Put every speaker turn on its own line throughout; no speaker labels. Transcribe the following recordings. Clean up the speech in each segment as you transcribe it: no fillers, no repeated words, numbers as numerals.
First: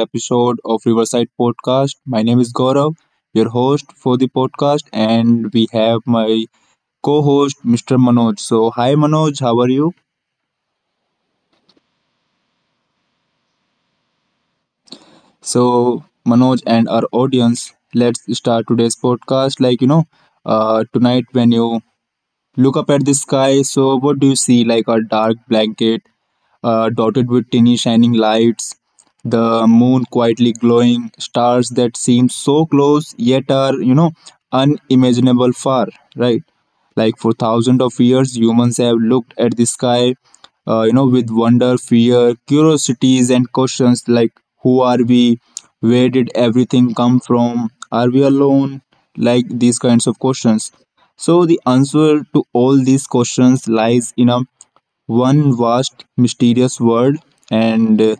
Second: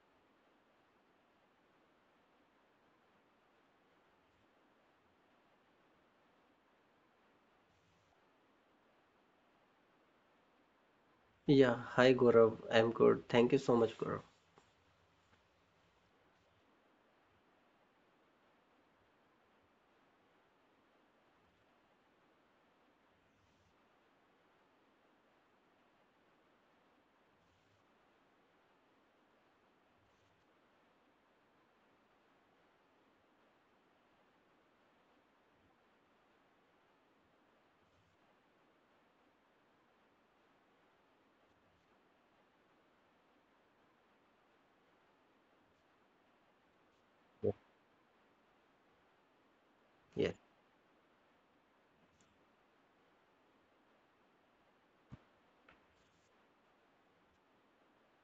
episode of Riverside Podcast. My name is Gaurav, your host for the podcast, and we have my co-host Mr. Manoj. So hi Manoj, how are you?
Yeah, hi Gaurav. I'm good. Thank you so much, Gaurav.
So Manoj and our audience, let's start today's podcast. Tonight when you look up at the sky. So, what do you see? Like a dark blanket dotted with tiny shining lights, the moon quietly glowing, stars that seem so close yet are, unimaginable far, right? Like for thousands of years, humans have looked at the sky, with wonder, fear, curiosities, and questions like who are we? Where did everything come from? Are we alone? Like these kinds of
Yes,
questions. So the answer to all these questions lies in a one vast mysterious world and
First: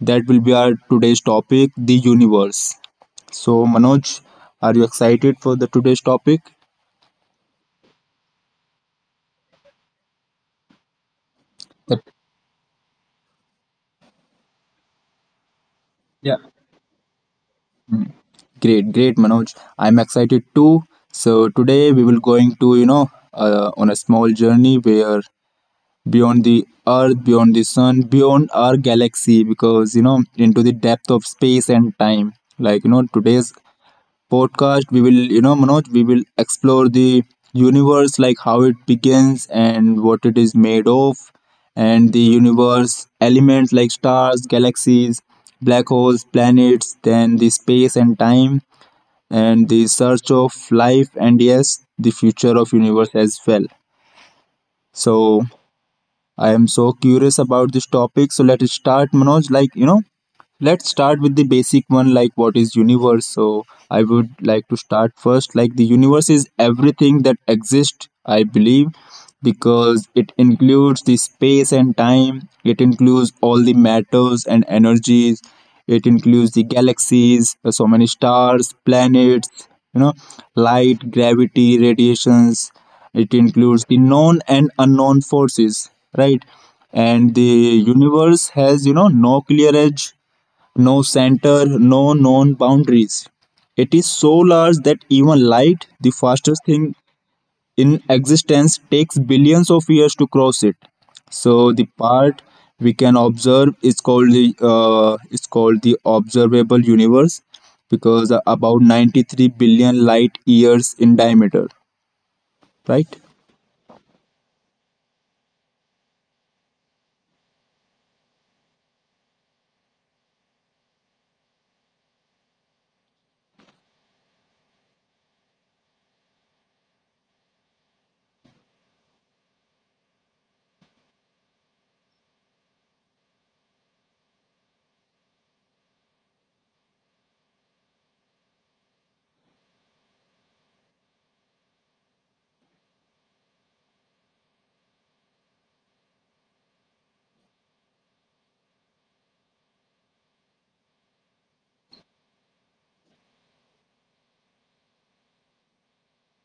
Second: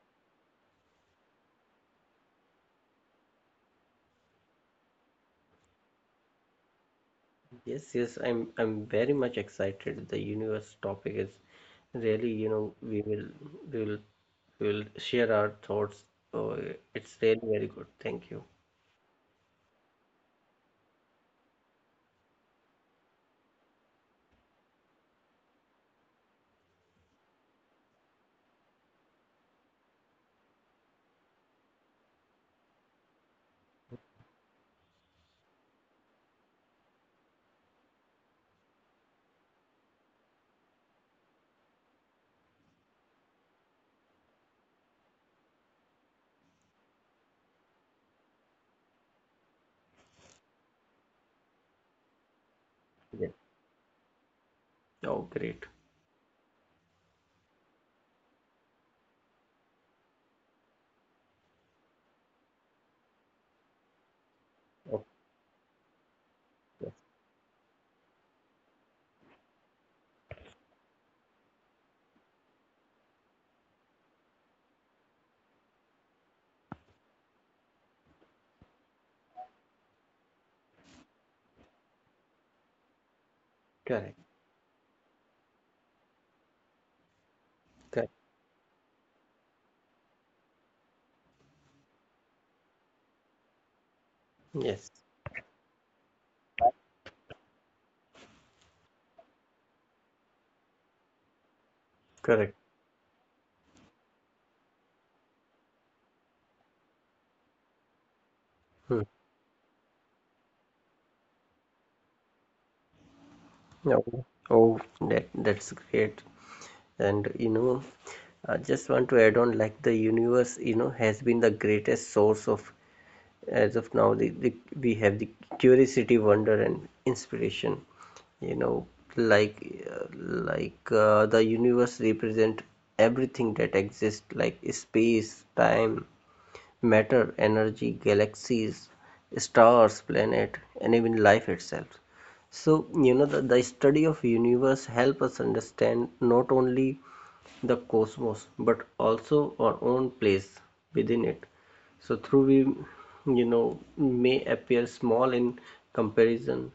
that will be our today's topic the universe. So Manoj, are you excited for the today's topic?
yes. I'm very much excited. The universe topic is
Yep.
really, you know, we will we will share our thoughts.
Yeah.
So it's really very good. Thank you.
Great, great Manoj. I'm excited too. So today we will going to on a small journey where beyond the earth, beyond the sun, beyond our galaxy, because you know into the depth of space and time. Today's podcast, we will, you know, Manoj, we will explore the universe, like how it begins and what it is made of, and the universe elements like stars, galaxies, black holes, planets, then the space and time, and the search of life, and yes, the future of universe as
Yes.
well.
Oh,
So
great.
I am so curious about this topic. So let us start, Manoj. Let's start with the basic one like what is universe. So I would like to start
Oh,
first like the universe is
yes.
everything that exists, I believe, because it includes the space and time, it includes all the matters and energies, it includes the galaxies, so many stars, planets, you know, light, gravity, radiations. It includes the
Correct.
known and unknown forces, right? And the
Correct.
universe has you know no clear edge, no center, no known boundaries. It is so large that
Yes.
even light, the fastest thing in existence, takes billions of years to cross it. So the part
Correct.
we can observe is called the observable universe, because about
Hmm.
93 billion light years in diameter, right?
Oh, oh, that's great. And you know, I just want to add on like the universe, you know, has been the greatest source of as of now the we have the curiosity, wonder and inspiration, you know, like like the universe represent everything that exists like space, time, matter, energy, galaxies, stars, planet and even life itself. So you know, the study of universe help us understand not only the cosmos but also our own place within it. So through we, you know, may appear small in comparison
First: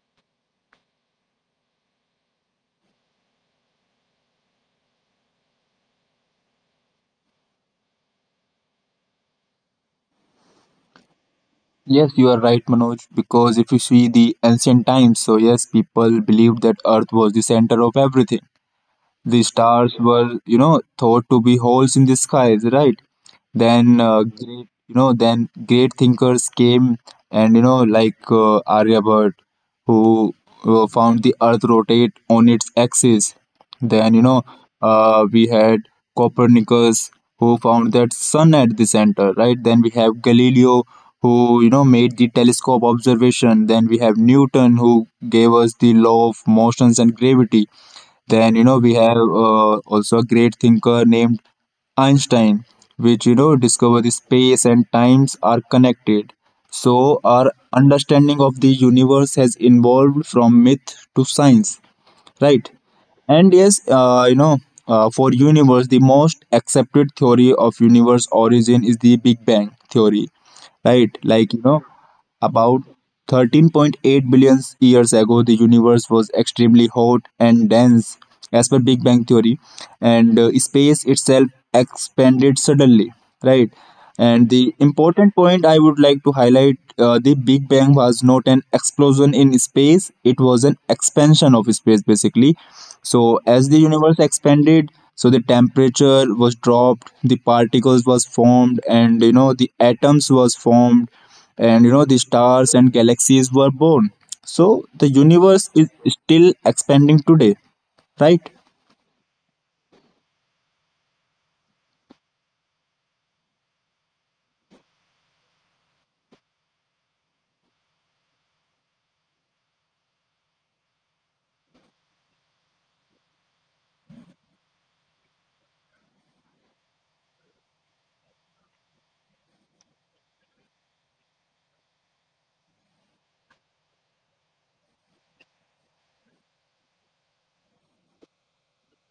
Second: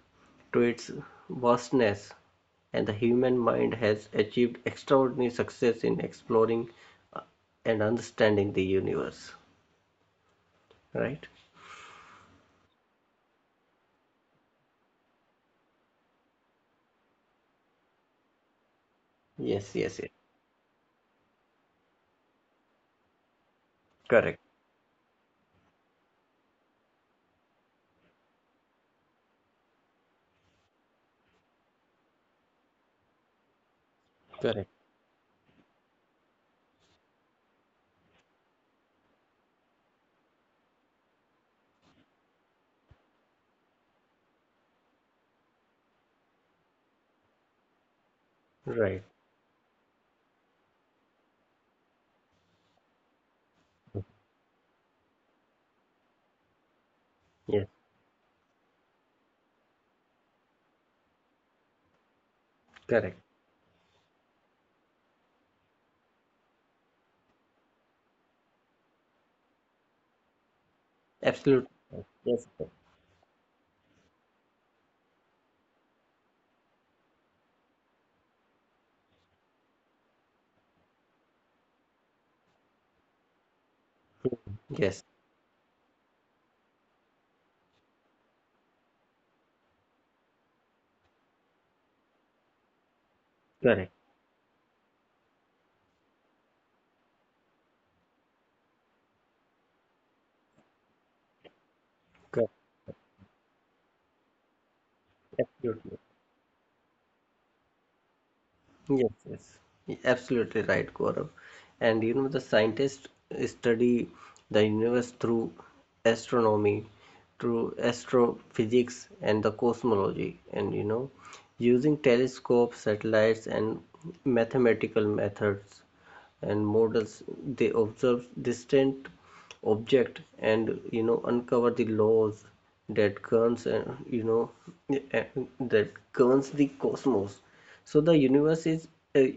to its vastness, and the human mind has achieved extraordinary success in exploring uh, and understanding the universe, right?
Yes, you are right, Manoj. Because if you see the ancient times, so yes, people believed that Earth was the center of everything. The
yes
stars
yes yes
were, you know, thought to be holes in the skies, right? Then,
Correct.
then great thinkers came, and you know, like Aryabhat, who found the Earth rotate on its axis. Then, you know,
Correct.
we had Copernicus, who found that sun at the center, right? Then we have Galileo, who you know made the telescope observation. Then we have Newton, who gave us the law of motions and gravity. Then, you know, we
Right.
have also a great thinker named Einstein, which, you know, discovered the space and times are connected. So, our
Yes.
understanding of the universe has evolved from myth to science, right?
Correct.
And yes, for universe, the most accepted theory of universe origin is the Big Bang theory, right? Like,
Absolutely.
you know,
Yes,
about 13.8 billion years ago, the universe was extremely hot and dense, as per Big Bang theory, and space itself expanded suddenly, right? And the
yes.
important point I would like to highlight the Big Bang was not an explosion in space, it was an expansion of space basically. So, as
Correct.
the universe expanded, so the temperature was dropped, the particles was formed, and you know, the atoms was formed, and you know the
Correct.
stars and galaxies were born, so the universe
Absolutely.
is still expanding today, right?
Yes, yes, absolutely right, Gaurav. And you know, the scientists study the universe through astronomy, through astrophysics, and the cosmology. And you know, using telescopes, satellites, and mathematical methods and models, they observe distant object and, you know, uncover the laws that governs and uh, that governs the cosmos. So the universe is uh,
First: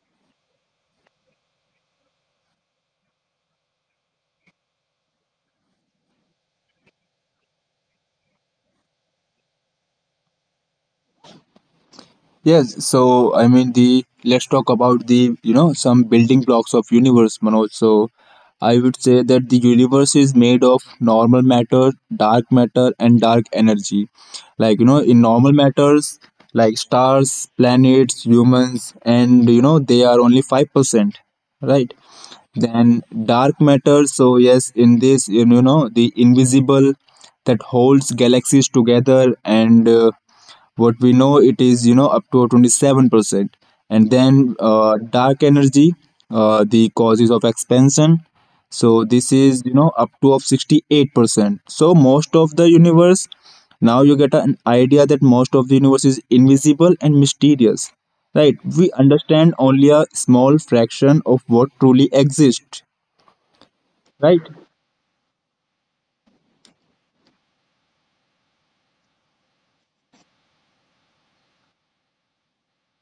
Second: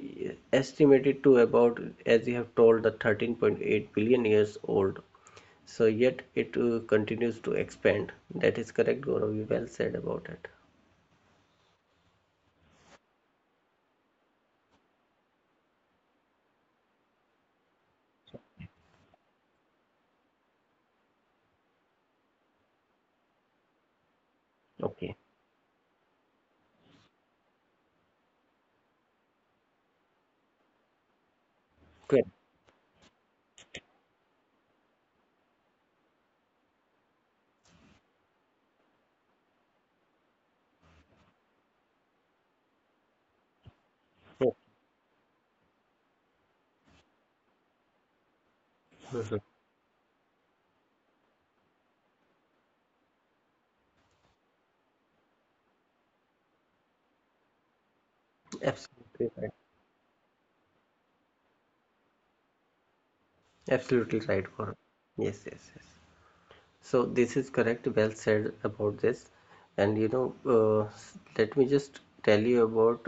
estimated to about, as you have told, the 13.8 billion years old, so yet it continues to expand. That is correct, Gaurav, you well said about it.
Yes, so I mean the let's talk about the you know some building blocks of universe, Manoj. So I would say that the universe is made of normal matter, dark matter, and dark energy. Like you know, in normal matters like stars, planets, humans, and you know they are only 5%, right?
Correct.
Then dark matter. So yes, in this you know the invisible that holds galaxies together, and what we know it is you know up to 27%, and
Yes,
then uh, dark energy, the causes of expansion, so this is you know up to of 68%, so most of the universe, now you get an idea that most of the universe is invisible and mysterious, right? We
absolutely right.
understand only a small fraction of what truly exists,
Absolutely right,
right?
Gaurav. Yes. So this is correct, well said about this. And you know, let me just tell you about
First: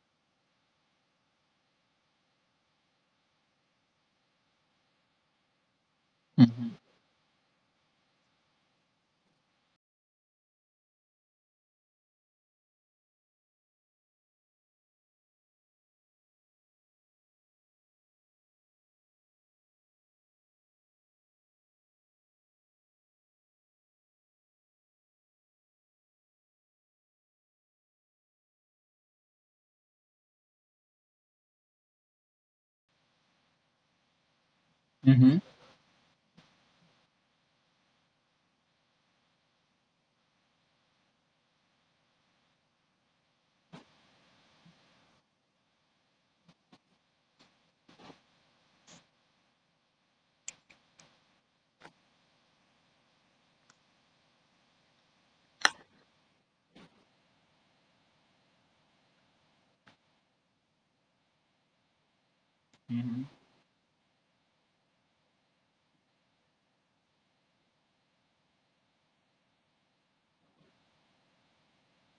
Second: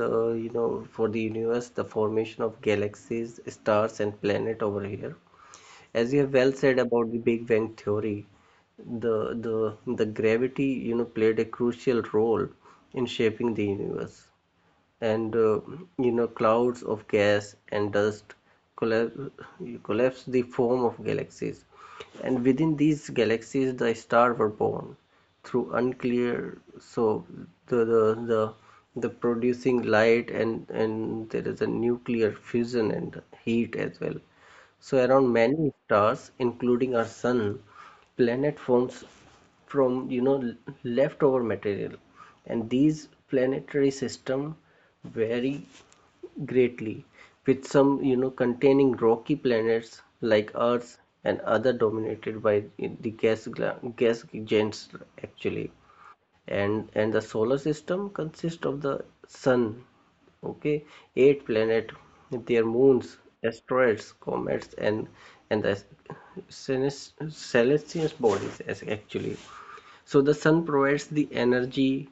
you know, for the universe, the formation of galaxies, stars, and planet over here. As you have well said about the Big Bang theory, the gravity, you know, played a crucial role in shaping the universe. And you know, clouds of gas and dust collapse, collapse the form of galaxies, and within these galaxies the stars were born through unclear. So the the the, the producing light, and there is a nuclear fusion and heat as well. So around
Mhm.
many stars, including our sun, planet forms from, you know, leftover material, and these planetary system vary greatly, with some, you know, containing rocky planets like Earth and other dominated by the gas giants, actually. And the solar system consists of the sun, okay, eight planets, their moons, asteroids, comets and the celestial bodies, as actually. So the sun provides the energy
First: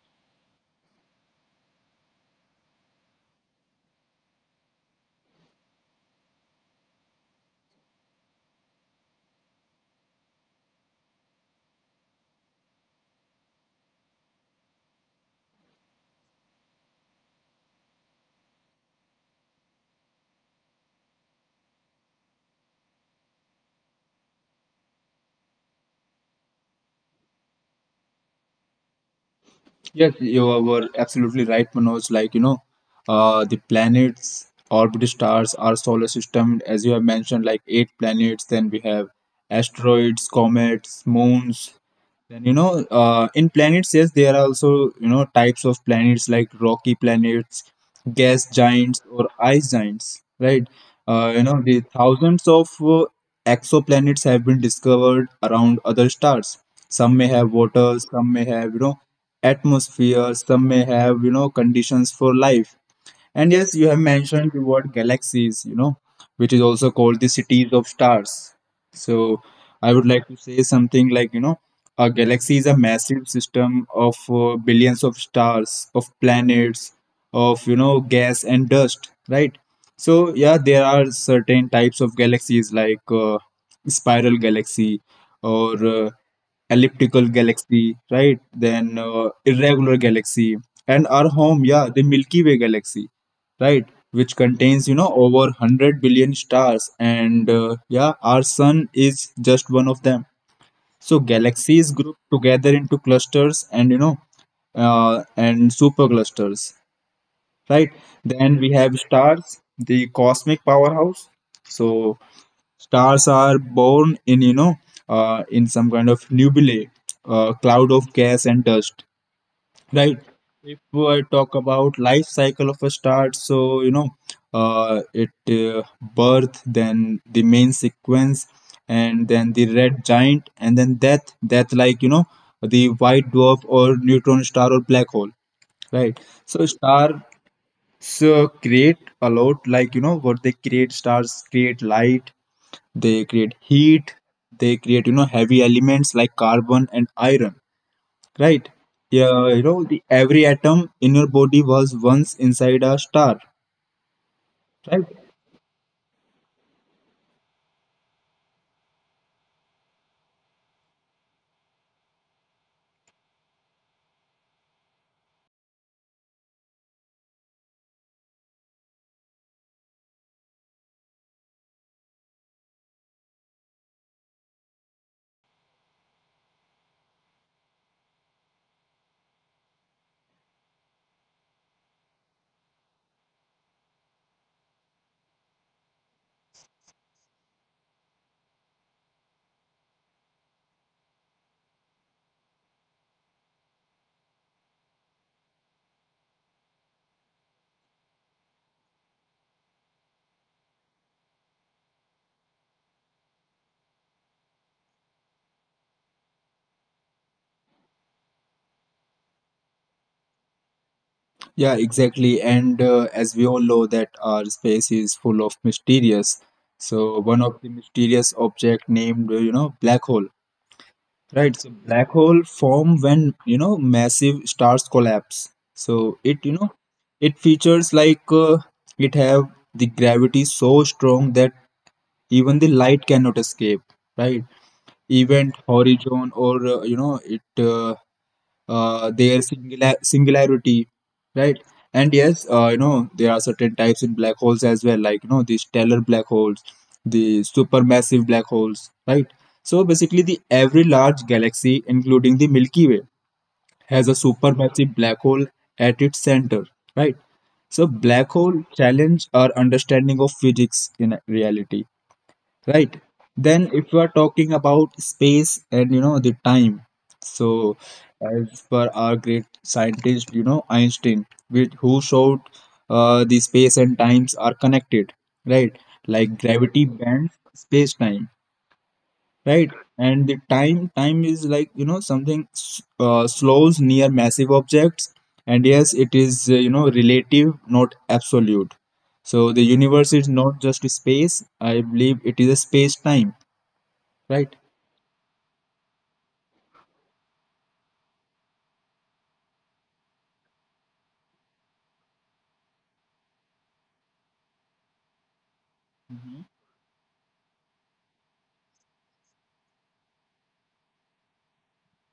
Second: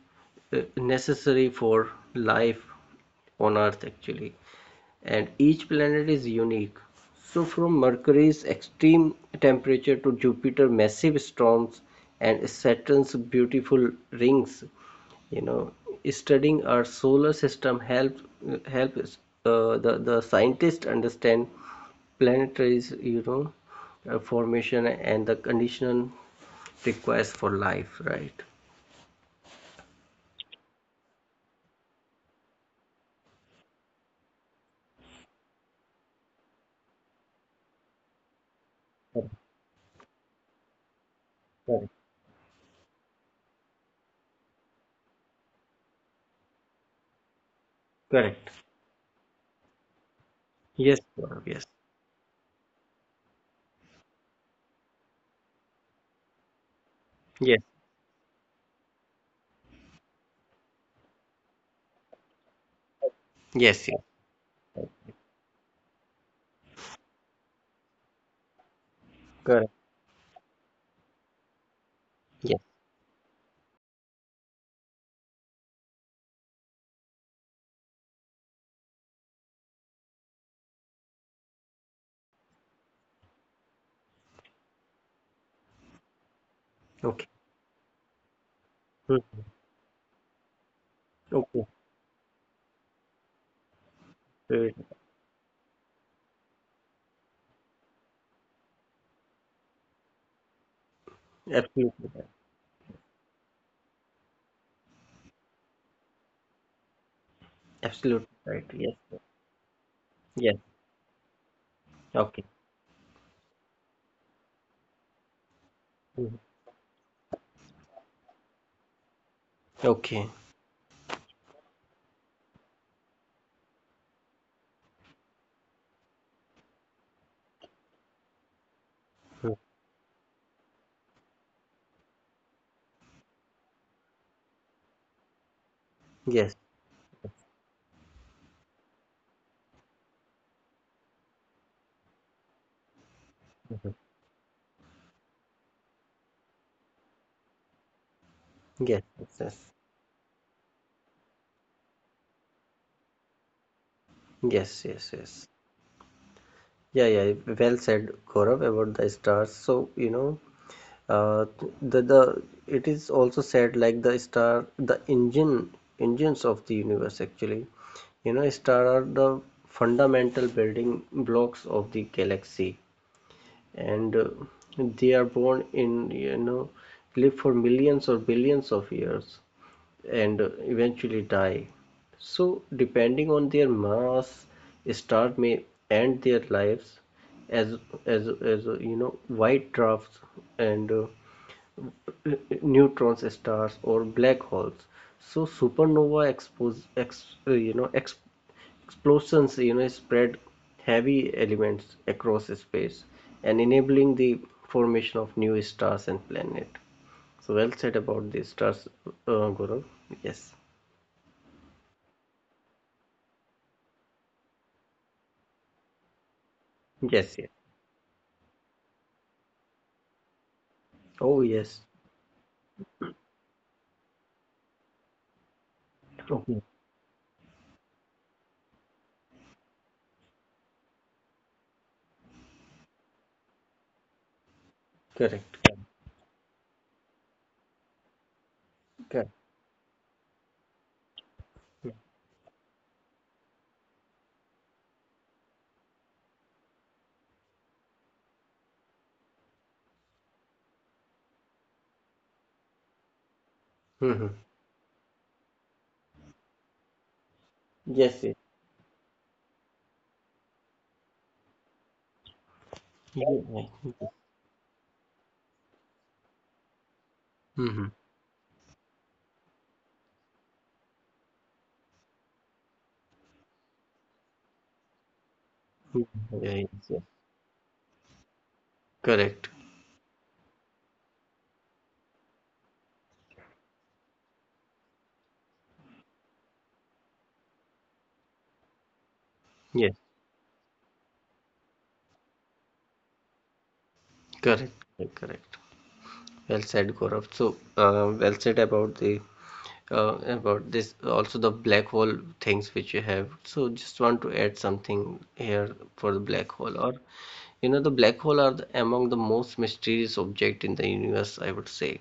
necessary for life on earth, actually. And each planet is unique, so from mercury's extreme temperature to jupiter's massive storms and saturn's beautiful rings, you know, studying our solar system helps, help the scientists understand planetary, you know, formation and the condition requires for life, right?
Yes, you were absolutely right, Manoj. Like, you know, the planets, orbit stars, our solar system, as you have mentioned, like eight planets, then we have asteroids, comets, moons,
Correct.
then you know, in planets, yes, there are also you know types of planets like rocky planets, gas giants, or ice giants, right?
Yes, Gaurav,
You
yes.
know, the thousands of exoplanets have been discovered around other stars. Some may have
Yes.
water, some may have you know atmosphere, some may have you know conditions for life. And yes,
Yes.
you
Yes.
have mentioned the word galaxies, you know, which is also called the cities of stars. So
Correct.
I would like to say something like, you know, a
Yes.
galaxy is a massive system of billions of stars, of planets, of, you know, gas and dust, right? So yeah, there are certain types of galaxies like spiral galaxy or
Okay.
elliptical galaxy, right? Then
Hmm.
irregular galaxy, and our
Okay.
home, yeah, the Milky Way galaxy, right, which
Great.
contains you know over 100 billion stars, and yeah our sun is just one of them. So galaxies
Absolutely.
group together into clusters, and you know and superclusters, right?
Absolutely
Then
right.
we have stars, the
Yes.
cosmic powerhouse. So
Okay.
stars are born in you know in some kind of nebulae, cloud of gas and dust. Right.
Okay.
If I talk about life cycle of a start, so you know, it birth, then the main sequence, and then the red giant, and then death. Death, like you know, the white dwarf or neutron star or black hole. Right.
yes
So stars create a lot, like you know, what they create. Stars create light. They create heat. They create you know heavy elements like carbon and iron, right?
yes yes
Yeah, you
yes
know, every atom in your body was once inside a star,
yes yes
right?
yes Yeah, yeah, well said, Gaurav, about the stars. So you know, Uh, the it is also said like the star, the engines of the universe, actually. You know, star are the fundamental building blocks of the galaxy. And they are born in, you know, live for millions or billions of years, and eventually die. So depending on their mass, star may end their lives as white drafts, and neutrons stars or black holes. So supernova expose ex, you know ex, explosions, you know, spread heavy elements across space, and enabling the formation of new stars and planet. So well said about the stars, guru. Yes.
Yeah, exactly. And as we all know that our space is full of mysterious. So
Yes.
one of the mysterious object named, you know, black hole,
Oh,
right? So
yes.
black hole form when, you know, massive stars collapse. So it, you
Oh,
know, it features like it have the gravity so strong that even the light cannot escape, right? Event
correct.
horizon or you know it their singularity, right? And yes you know there are certain types in black holes as well, like you know the stellar black holes, the supermassive black holes, right? So basically the every large galaxy including the Milky Way has a
Hmm.
supermassive black hole at its center, right? So
Yes.
black
Yes.
hole challenge our understanding of physics in reality, right? Then
Yeah.
if we are talking about space and you know the time, so
Hmm.
as per our great scientist you know Einstein with who showed the space and times are connected, right? Like
Yeah,
gravity
yes, yes.
bends space time,
Correct.
right? And the time is like you know something slows near massive objects, and yes it is you know relative, not absolute. So the universe
Yes.
is not just space, I believe it is a space time, right?
Correct. Correct. Well said, Gaurav. So, well said about the about this also, the black hole things which you have. So just want to add something here for the black hole, or you know, the black hole are the, among the most mysterious object in the universe, I would say.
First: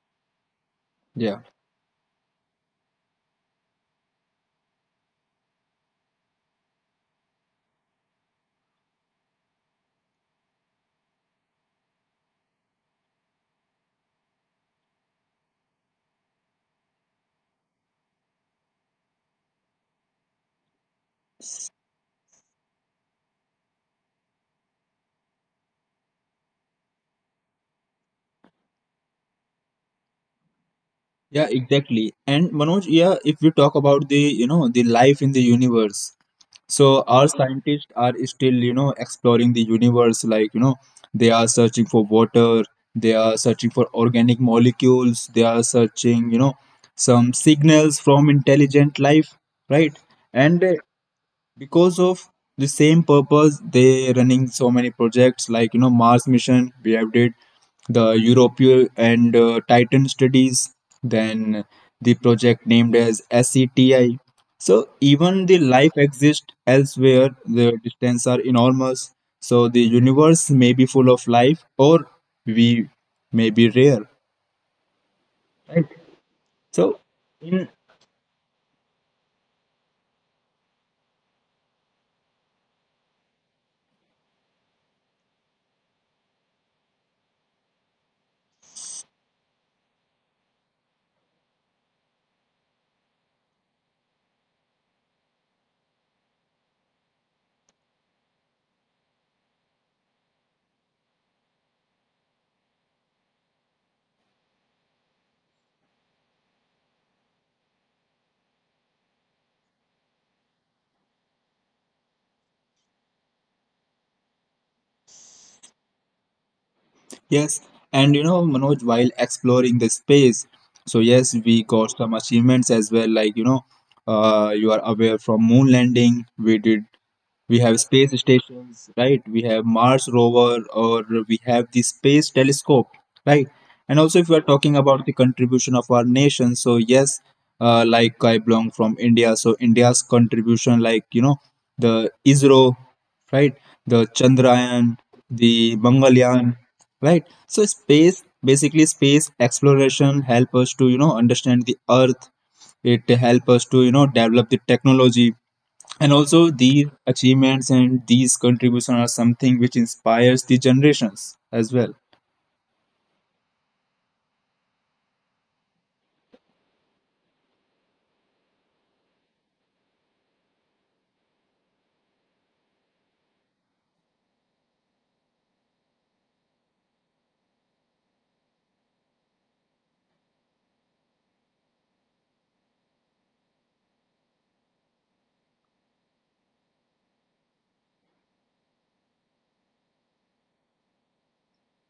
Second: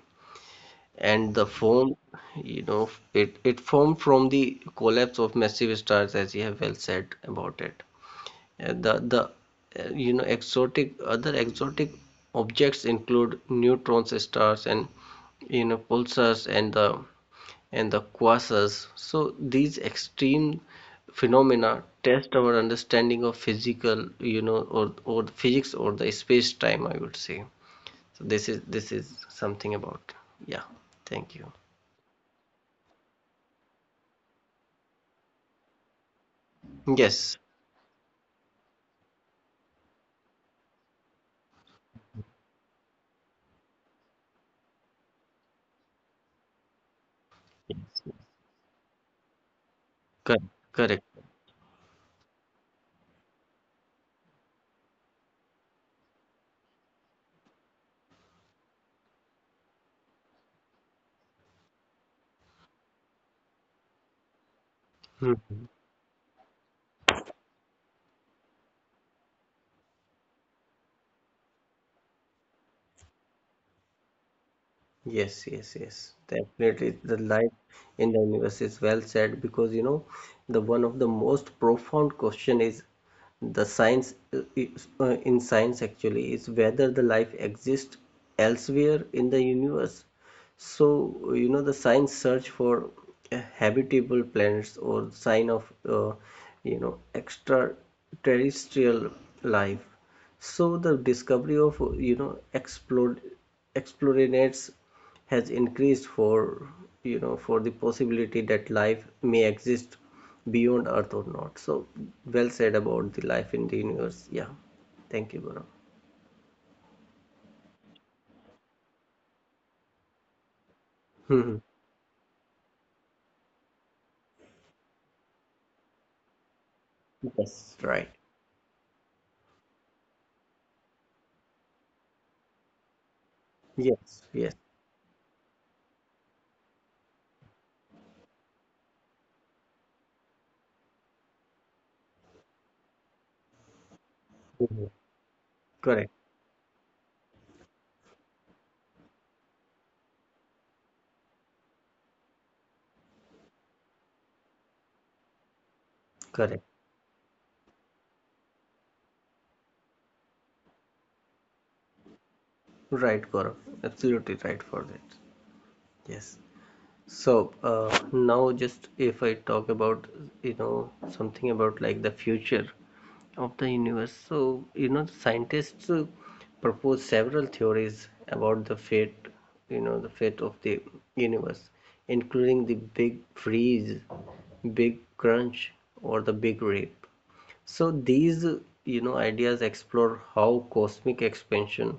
And
Yeah.
the form, you know, it formed from the collapse of massive stars, as you have well said about it. The You know, exotic, other exotic objects include neutrons, stars, and you know, pulsars and the quasars. So these extreme phenomena test our understanding of physical, you know, or physics or the space time, I would say. So this is something about. Yeah. Thank
Yeah,
you.
exactly. And Manoj, yeah, if we talk about the you know the life in the universe, so our
Yes.
scientists are still you know exploring the universe, like you know they are searching for water, they are searching for organic molecules, they are searching you know some signals from intelligent life, right?
Correct.
And
Correct.
because of the same purpose they running so many projects like you know Mars mission we have did, the European and Titan studies, then the project named as SETI. So even the life exists elsewhere the distance are enormous, so the universe may be full of life or we may be rare.
Yes, yes, yes. Definitely,
So
the life
in,
in the universe is well said, because you know, the one of the most profound question is the science in science, actually, is whether the life exists elsewhere in the universe. So you know, the science search for habitable planets or sign of, you know, extraterrestrial life. So the discovery of, you know, explode explorinates has increased for, you know, for the possibility that life may exist beyond Earth or not. So well said about the life in the universe. Yeah, thank you, Gaurav.
yes, and you know, Manoj, while exploring the space, so yes, we
Mhm.
got some achievements as well. You are aware from moon landing, we have
Yes,
space
right.
stations, right? We have Mars rover, or we have the space telescope, right? And also if
Yes,
we are
yes.
talking about the contribution of our nation, so yes, like I belong from India, so India's contribution, like, the ISRO, right? The Chandrayaan,
Mhm.
the
Correct,
Mangalyaan, right? so space Basically, space exploration help us to understand the earth. It help us to develop the technology. And also
correct.
these achievements and these contributions are something which inspires the generations as well.
Right, Gaurav. Absolutely right for that. Yes. So now, just if I talk about, you know, something about like the future of the universe. So you know, scientists propose several theories about the fate, you know, the fate of the universe, including the big freeze, big crunch, or the big rip. So these, you know, ideas explore how cosmic expansion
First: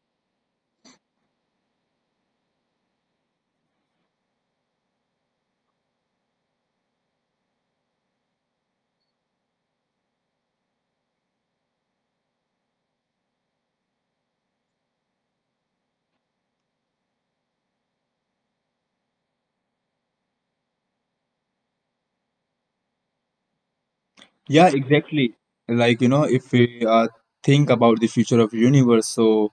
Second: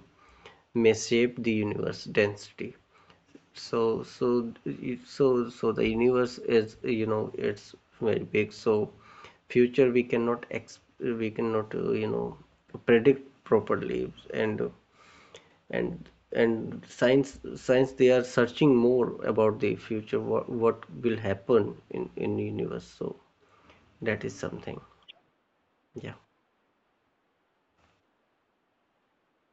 may shape the universe density. So so so so the universe is, you know, it's very big, so future we cannot ex we cannot you know, predict properly. And and and science, they are searching more about the future, what will happen in the universe. So that is
Yeah,
something.
exactly. Like, you
Yeah.
know, If we think about the future of universe, so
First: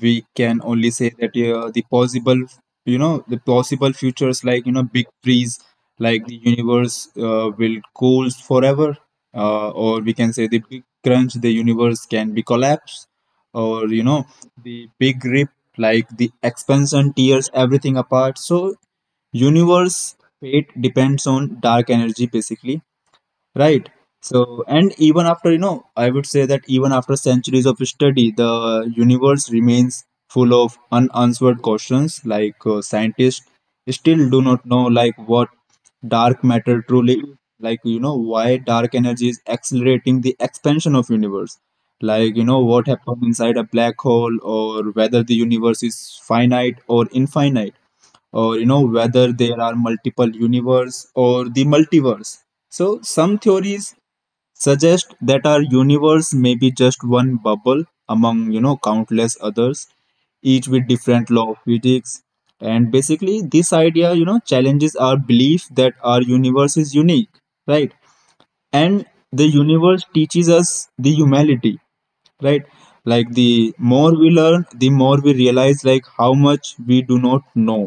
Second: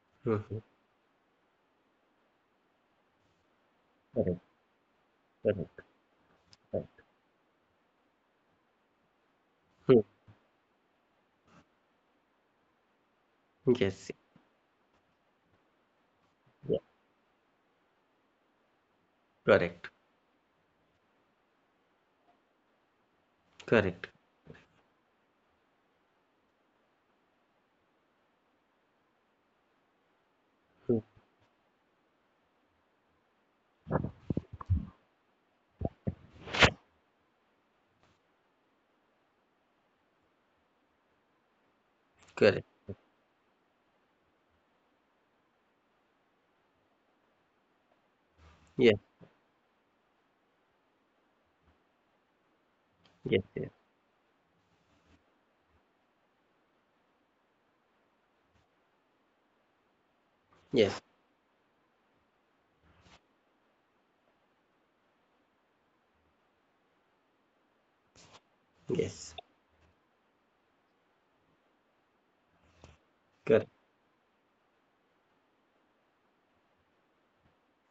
we can
Mhm.
only say that the possible
Correct,
futures, like, big freeze,
correct,
like the
correct.
universe will cool forever, or
Hmm.
we can say the big crunch, the universe can be collapsed, or, you
Yes.
know, the big rip, like the
Yeah.
expansion tears everything apart. So
Correct.
universe fate depends on dark energy, basically, right?
Correct.
So, and even after, I would say that, even after centuries of study, the universe remains full of
Hmm.
unanswered questions, like scientists still do not know, like, what dark matter truly is, why dark energy is accelerating the expansion of universe,
Correct.
what happened inside a black hole, or whether the universe is finite or infinite, or
Yeah.
whether there are multiple universe or the multiverse. So some
Yes. Yes.
theories suggest that our universe may be just one bubble among, countless others, each with
Yes.
different law of physics. And basically, this idea, challenges our belief that our universe is unique, right? And
Yes.
the universe teaches us the humanity, right? Like,
Correct.
the more we learn, the more we realize, like, how much we do not know,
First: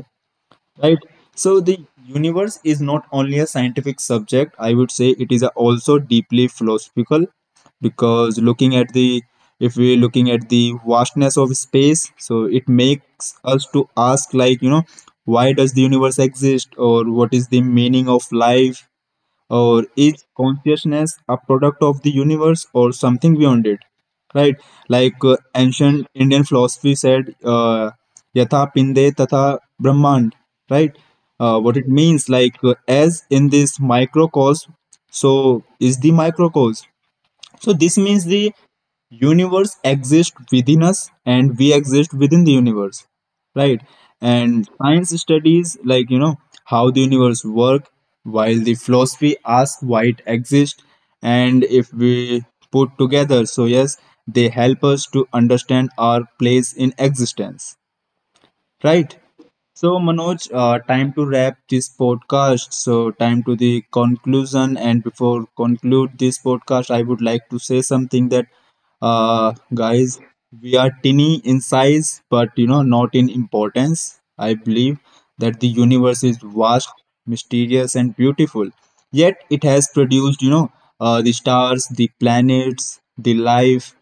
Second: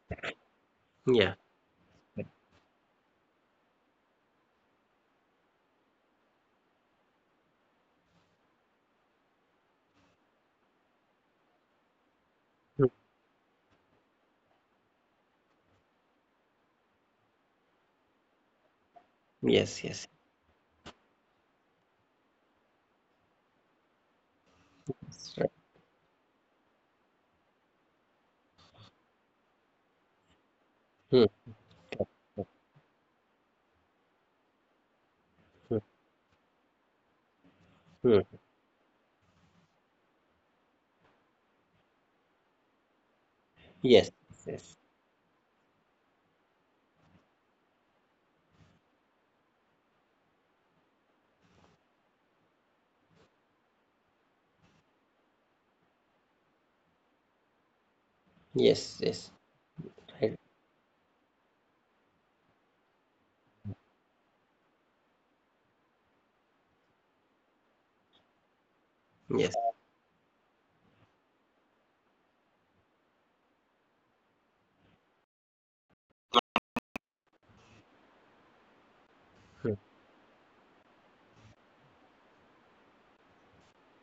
right?
Yeah.
So the universe is not only a scientific subject, I would say it is a also deeply philosophical, because looking at the if we're looking at the vastness of space, so it makes us to ask, like, why does the universe exist, or what is the meaning of life,
Yes.
or
Yes.
is consciousness a product of the universe or something beyond it, right? Like,
Yes. Right.
ancient Indian philosophy said, yatha pinde tatha brahmand, right?
Hmm.
What it means, like, as in this microcosm, so is the microcosm. So this
Hmm.
means the universe exists within us and we exist within the universe, right?
Yes.
And
Yes.
science studies, like, how the universe work, while the philosophy asks why it exists, and if we put together, so yes, they help us to understand our place in existence.
Yes.
Right.
Yes.
So,
Right.
Manoj, time to wrap this podcast. So, time to the conclusion. And before conclude this podcast, I would like to say something that,
Yes.
guys, we are tiny in size, but, not in importance. I believe that the universe is vast, mysterious, and beautiful. Yet, it
Hmm.
has produced, the stars, the planets, the life,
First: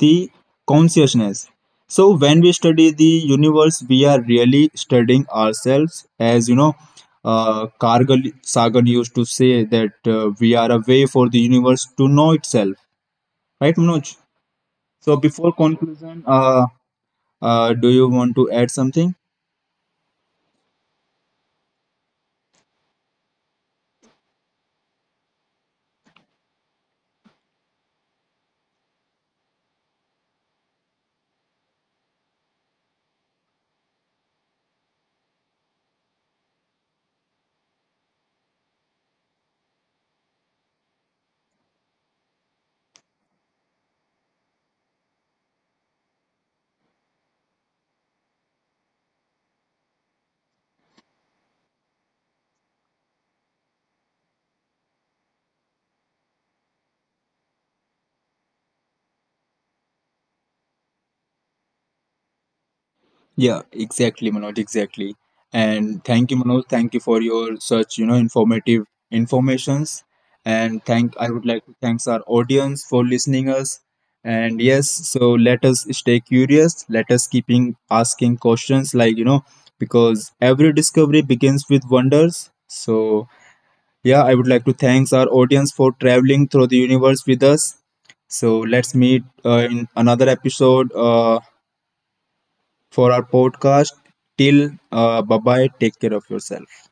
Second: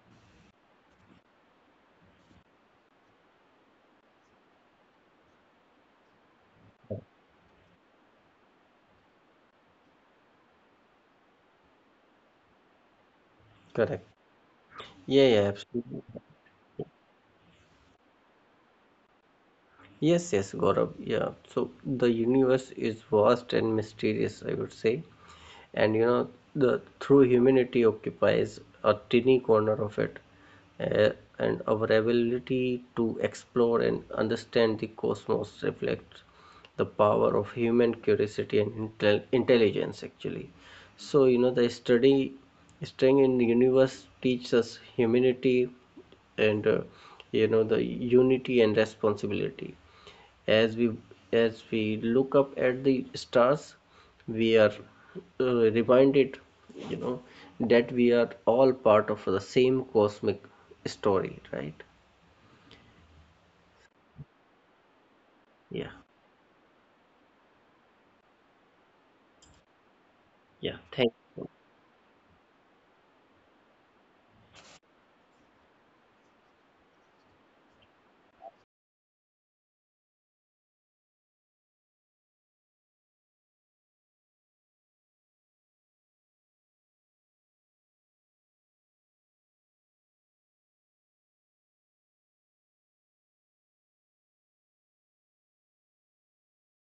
the consciousness. So when we study the universe, we are really studying ourselves. As you know, Cargill Sagan used to say that we are a way for the universe to know itself, right,
Correct.
Manoj? So
Yeah. Yeah.
before
Absolutely.
conclusion, do you want to add something?
Yes, yes, Gaurav. Yeah. So the universe is vast and mysterious, I would say. And you know, the through humanity occupies a tiny corner of it. Uh, and our ability to explore and understand the cosmos reflects the power of human curiosity and intelligence, actually. So, you know, the study staying in the universe teaches us humanity, and you know, the unity and responsibility. as we as we look up at the stars, we are reminded, you know, that we are all part of the same cosmic story, right?
Yeah, exactly, Manoj, exactly.
Yeah,
And thank you, Manoj. Thank you for your such, informative informations.
yeah,
And
thank
thank I would like to thanks our audience for listening us. And yes, so let us stay curious. Let us keeping asking questions like, because every discovery begins with wonders. So yeah, I would like to thanks our audience for traveling through the universe with us. So let's meet in another episode. For our podcast. Till bye bye, take care of yourself.